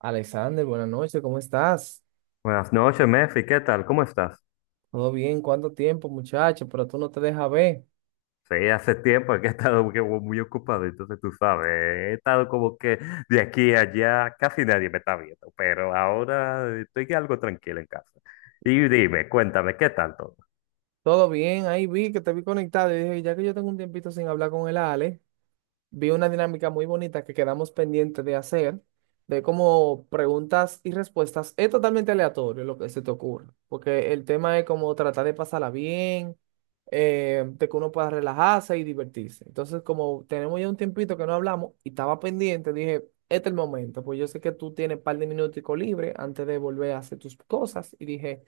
Alexander, buenas noches, ¿cómo estás? Buenas noches, Mefi, ¿qué tal? ¿Cómo estás? ¿Todo bien? ¿Cuánto tiempo, muchacho? Pero tú no te dejas ver. Sí, hace tiempo que he estado que muy ocupado, entonces tú sabes, he estado como que de aquí a allá casi nadie me está viendo, pero ahora estoy algo tranquilo en casa. Y dime, cuéntame, ¿qué tal todo? Todo bien, ahí vi que te vi conectado y dije, ya que yo tengo un tiempito sin hablar con el Ale, vi una dinámica muy bonita que quedamos pendientes de hacer, de como preguntas y respuestas. Es totalmente aleatorio lo que se te ocurra, porque el tema es como tratar de pasarla bien, de que uno pueda relajarse y divertirse. Entonces, como tenemos ya un tiempito que no hablamos y estaba pendiente, dije, este es el momento, pues yo sé que tú tienes un par de minuticos libres antes de volver a hacer tus cosas y dije,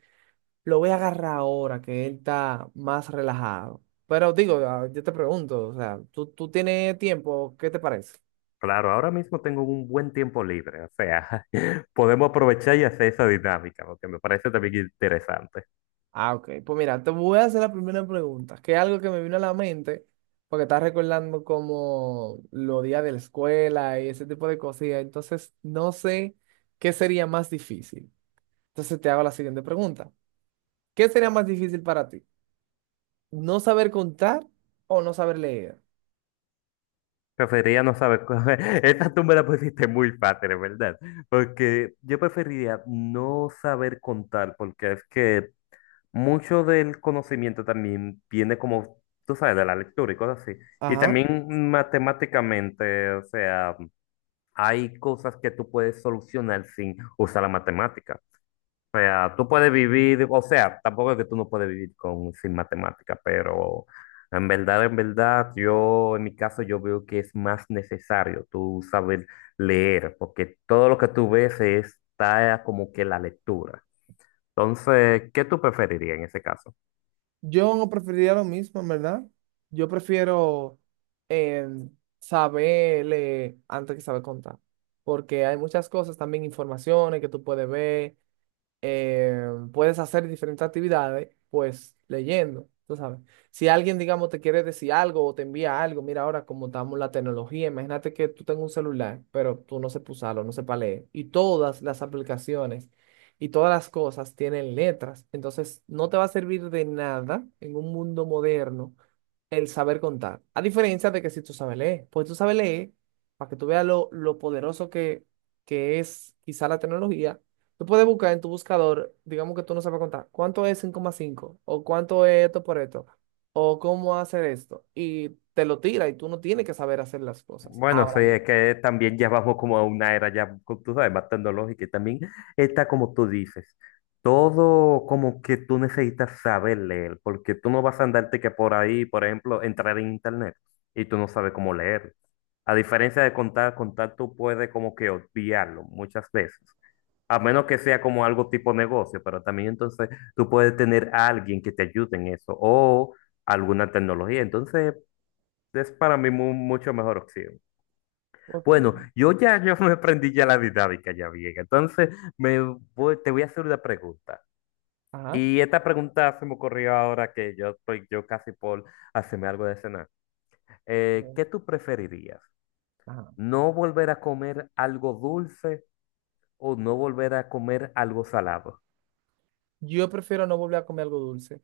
lo voy a agarrar ahora que él está más relajado. Pero digo, ah, yo te pregunto, o sea, ¿tú tienes tiempo? ¿Qué te parece? Claro, ahora mismo tengo un buen tiempo libre, o sea, podemos aprovechar y hacer esa dinámica, lo que me parece también interesante. Ah, ok. Pues mira, te voy a hacer la primera pregunta, que es algo que me vino a la mente, porque estás recordando como los días de la escuela y ese tipo de cosillas. Entonces, no sé qué sería más difícil. Entonces, te hago la siguiente pregunta. ¿Qué sería más difícil para ti? ¿No saber contar o no saber leer? Preferiría no saber, esta tú me la pusiste muy fácil, en ¿verdad? Porque yo preferiría no saber contar, porque es que mucho del conocimiento también viene como, tú sabes, de la lectura y cosas así. Y Ajá. también matemáticamente, o sea, hay cosas que tú puedes solucionar sin usar la matemática. O sea, tú puedes vivir, o sea, tampoco es que tú no puedes vivir con, sin matemática, pero en verdad, yo, en mi caso, yo veo que es más necesario tú saber leer, porque todo lo que tú ves está como que la lectura. Entonces, ¿qué tú preferirías en ese caso? Yo preferiría lo mismo, en verdad. Yo prefiero eh, saber leer antes que saber contar, porque hay muchas cosas, también informaciones que tú puedes ver, puedes hacer diferentes actividades, pues leyendo, tú sabes. Si alguien, digamos, te quiere decir algo o te envía algo, mira ahora cómo estamos la tecnología, imagínate que tú tengas un celular, pero tú no sepas usarlo, no sepas leer. Y todas las aplicaciones y todas las cosas tienen letras, entonces no te va a servir de nada en un mundo moderno el saber contar. A diferencia de que si tú sabes leer, pues tú sabes leer, para que tú veas lo poderoso que es quizá la tecnología, tú puedes buscar en tu buscador, digamos que tú no sabes contar, ¿cuánto es cinco más cinco? ¿O cuánto es esto por esto? ¿O cómo hacer esto? Y te lo tira y tú no tienes que saber hacer las cosas. Bueno, sí, Ahora es bien. que también ya vamos como a una era ya, tú sabes, más tecnológica y también está como tú dices, todo como que tú necesitas saber leer, porque tú no vas a andarte que por ahí, por ejemplo, entrar en internet y tú no sabes cómo leer. A diferencia de contar, contar tú puedes como que obviarlo muchas veces, a menos que sea como algo tipo negocio, pero también entonces tú puedes tener a alguien que te ayude en eso o alguna tecnología, entonces es para mí mucho mejor opción. Ok. Bueno, yo ya yo me aprendí ya la dinámica ya bien. Entonces, me te voy a hacer una pregunta. Ajá. Y esta pregunta se me ocurrió ahora que yo estoy yo casi por hacerme algo de cenar. Bien. ¿Qué tú preferirías? Ajá. ¿No volver a comer algo dulce o no volver a comer algo salado? Yo prefiero no volver a comer algo dulce.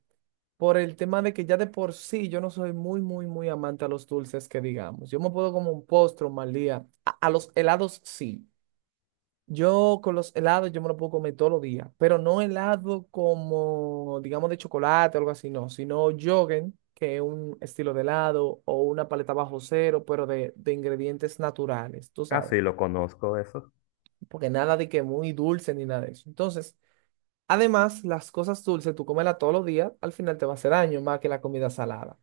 Por el tema de que ya de por sí yo no soy muy, muy, muy amante a los dulces que digamos. Yo me puedo como un postre, un mal día. A los helados sí. Yo con los helados yo me lo puedo comer todos los días, pero no helado como, digamos, de chocolate o algo así, no, sino Yogen, que es un estilo de helado o una paleta bajo cero, pero de ingredientes naturales, tú Ah, sabes, sí, lo conozco eso. porque nada de que muy dulce ni nada de eso. Entonces, además, las cosas dulces, tú cómela todos los días, al final te va a hacer daño más que la comida salada.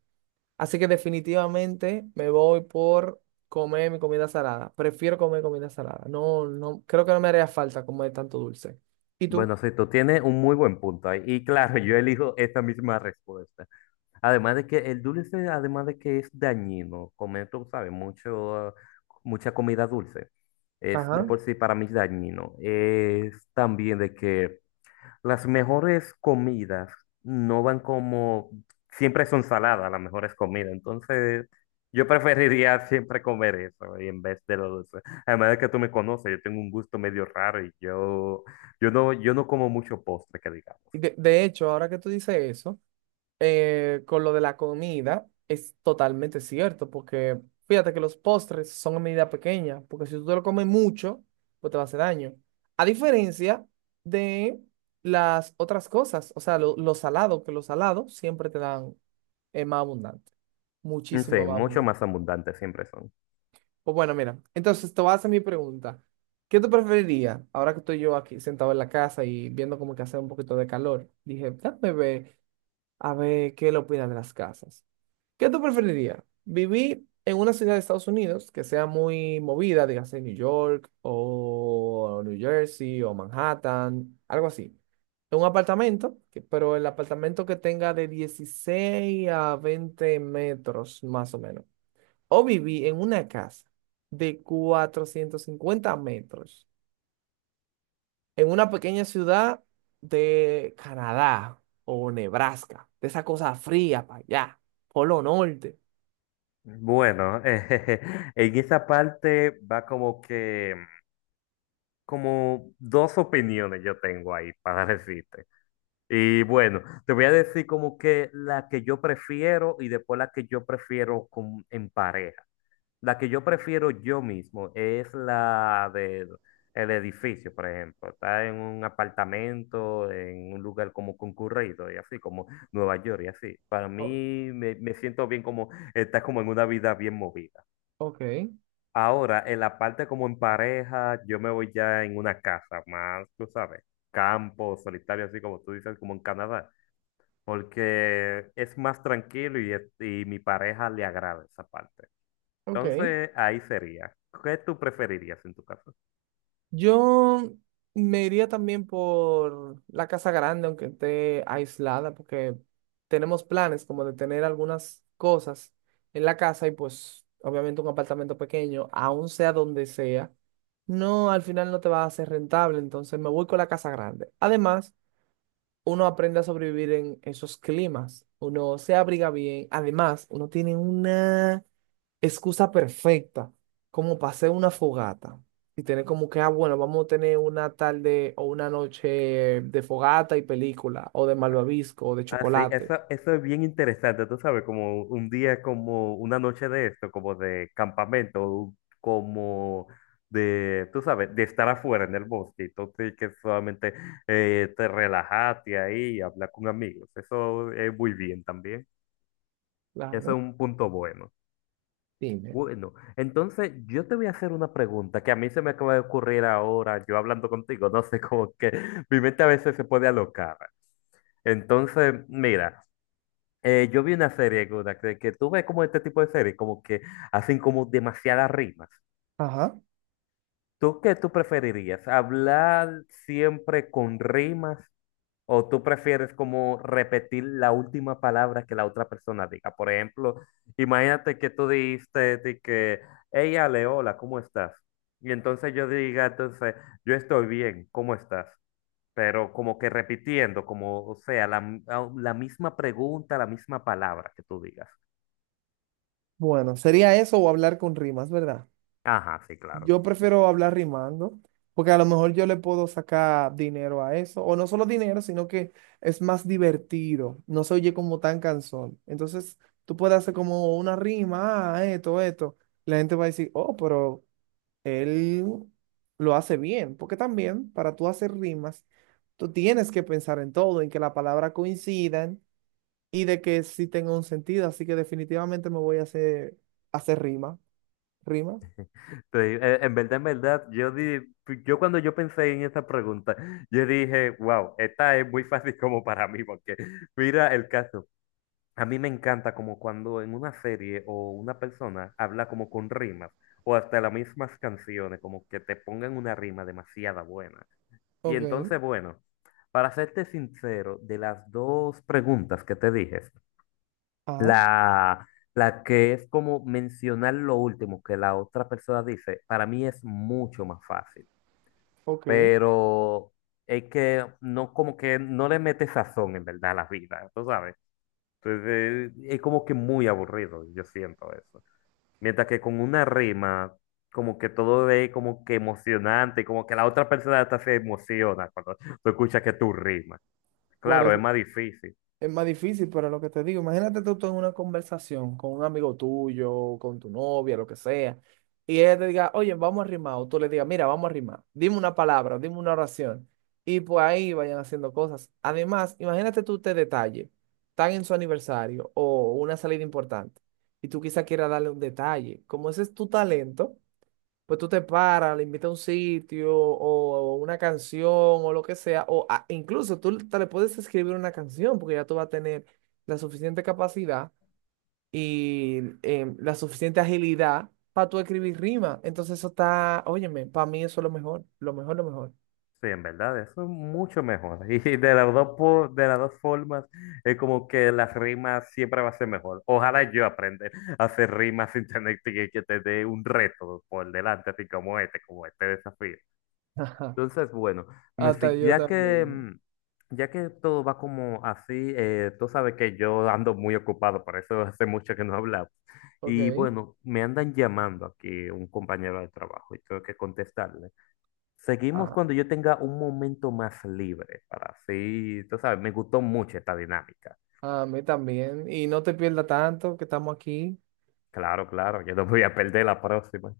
Así que definitivamente me voy por comer mi comida salada. Prefiero comer comida salada. No, no, creo que no me haría falta comer tanto dulce. ¿Y tú? Bueno, sí, tú tienes un muy buen punto ahí. Y claro, yo elijo esta misma respuesta. Además de que el dulce, además de que es dañino, comer, tú sabes, mucho, mucha comida dulce, es de Ajá. por sí para mí dañino. Es también de que las mejores comidas no van como, siempre son saladas las mejores comidas, entonces yo preferiría siempre comer eso y en vez de lo dulce. Además de que tú me conoces, yo tengo un gusto medio raro y yo no, yo no como mucho postre, que digamos. Y De hecho, ahora que tú dices eso, con lo de la comida, es totalmente cierto, porque fíjate que los postres son a medida pequeña, porque si tú te lo comes mucho, pues te va a hacer daño. A diferencia de las otras cosas, o sea, lo salado, que lo salado siempre te dan más abundante, No muchísimo sé, más mucho abundante. más abundante siempre son. Pues bueno, mira, entonces te voy a hacer mi pregunta. ¿Qué tú preferirías ahora que estoy yo aquí sentado en la casa y viendo como que hace un poquito de calor? Dije, déjame ver, a ver qué le opinan de las casas. ¿Qué tú preferirías? ¿Vivir en una ciudad de Estados Unidos que sea muy movida, dígase New York o New Jersey o Manhattan, algo así? En un apartamento, pero el apartamento que tenga de 16 a 20 metros más o menos. O vivir en una casa de 450 metros en una pequeña ciudad de Canadá o Nebraska, de esa cosa fría para allá, Polo Norte. Bueno, en esa parte va como que, como dos opiniones yo tengo ahí para decirte. Y bueno, te voy a decir como que la que yo prefiero y después la que yo prefiero en pareja. La que yo prefiero yo mismo es la del el edificio, por ejemplo. Está en un apartamento, en un lugar como concurrido y así, como Nueva York y así. Para O- mí me, me siento bien como, está como en una vida bien movida. ok. Ahora, en la parte como en pareja, yo me voy ya en una casa más, tú sabes, campo, solitario, así como tú dices, como en Canadá, porque es más tranquilo y, y mi pareja le agrada esa parte. Ok. Entonces, ahí sería. ¿Qué tú preferirías en tu caso? Yo me iría también por la casa grande, aunque esté aislada, porque tenemos planes como de tener algunas cosas en la casa y pues obviamente un apartamento pequeño, aun sea donde sea, no, al final no te va a ser rentable, entonces me voy con la casa grande. Además, uno aprende a sobrevivir en esos climas, uno se abriga bien, además, uno tiene una excusa perfecta como para hacer una fogata y tener como que, ah, bueno, vamos a tener una tarde o una noche de fogata y película o de malvavisco o de Ah, sí, eso, chocolate. eso es bien interesante, tú sabes, como un día como una noche de esto, como de campamento, como de, tú sabes, de estar afuera en el bosque, entonces que solamente te relajaste ahí y hablar con amigos, eso es muy bien también, eso es Claro, un punto bueno. dime. Bueno, entonces yo te voy a hacer una pregunta que a mí se me acaba de ocurrir ahora, yo hablando contigo, no sé, como que mi mente a veces se puede alocar. Entonces, mira. Yo vi una serie, Guna, que tú ves como este tipo de series, como que hacen como demasiadas rimas. Ajá. ¿Tú qué tú preferirías? ¿Hablar siempre con rimas o tú prefieres como repetir la última palabra que la otra persona diga? Por ejemplo, imagínate que tú dijiste de que, hey Ale, hola, ¿cómo estás? Y entonces yo diga, entonces, yo estoy bien, ¿cómo estás? Pero como que repitiendo, como, o sea, la misma pregunta, la misma palabra que tú digas. Bueno, sería eso o hablar con rimas, ¿verdad? Ajá, sí, claro. Yo prefiero hablar rimando, porque a lo mejor yo le puedo sacar dinero a eso, o no solo dinero, sino que es más divertido, no se oye como tan cansón. Entonces, tú puedes hacer como una rima, ah, esto, esto. La gente va a decir, oh, pero él lo hace bien, porque también para tú hacer rimas, tú tienes que pensar en todo, en que las palabras coincidan y de que sí tenga un sentido, así que definitivamente me voy a hacer rima. ¿Rima? Sí, en verdad, yo, di, yo cuando yo pensé en esta pregunta, yo dije, wow, esta es muy fácil como para mí, porque mira el caso. A mí me encanta como cuando en una serie o una persona habla como con rimas o hasta las mismas canciones, como que te pongan una rima demasiada buena. Y Ok. entonces, bueno, para serte sincero, de las dos preguntas que te dije, Ajá. La, la que es como mencionar lo último que la otra persona dice, para mí es mucho más fácil, Ok, pero es que no como que no le mete sazón en verdad a la vida, tú sabes. Entonces es como que muy aburrido, yo siento eso. Mientras que con una rima, como que todo es como que emocionante, como que la otra persona hasta se emociona cuando tú escuchas que tú rimas. por Claro, es eso más difícil. es más difícil, pero lo que te digo, imagínate tú en una conversación con un amigo tuyo, con tu novia, lo que sea, y ella te diga, oye, vamos a rimar, o tú le digas, mira, vamos a rimar, dime una palabra, dime una oración, y pues ahí vayan haciendo cosas. Además, imagínate tú este detalle, están en su aniversario o una salida importante, y tú quizás quieras darle un detalle, como ese es tu talento. Pues tú te paras, le invitas a un sitio o una canción o lo que sea, incluso tú te le puedes escribir una canción porque ya tú vas a tener la suficiente capacidad y la suficiente agilidad para tú escribir rima. Entonces eso está, óyeme, para mí eso es lo mejor, lo mejor, lo mejor. Sí, en verdad, eso es mucho mejor. Y de las dos, de las dos formas, es como que las rimas siempre va a ser mejor. Ojalá yo aprenda a hacer rimas sin tener que tener un reto por delante, así como este desafío. Ajá. Entonces, bueno, me Hasta yo ya que, también. Ya que todo va como así, tú sabes que yo ando muy ocupado, por eso hace mucho que no hablamos. Y Ok. bueno, me andan llamando aquí un compañero de trabajo y tengo que contestarle. Seguimos Ah, cuando yo tenga un momento más libre para así, tú sabes, me gustó mucho esta dinámica. a mí también. Y no te pierdas tanto que estamos aquí. Claro, claro, yo no me voy a perder la próxima.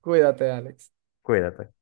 Cuídate, Alex. Cuídate.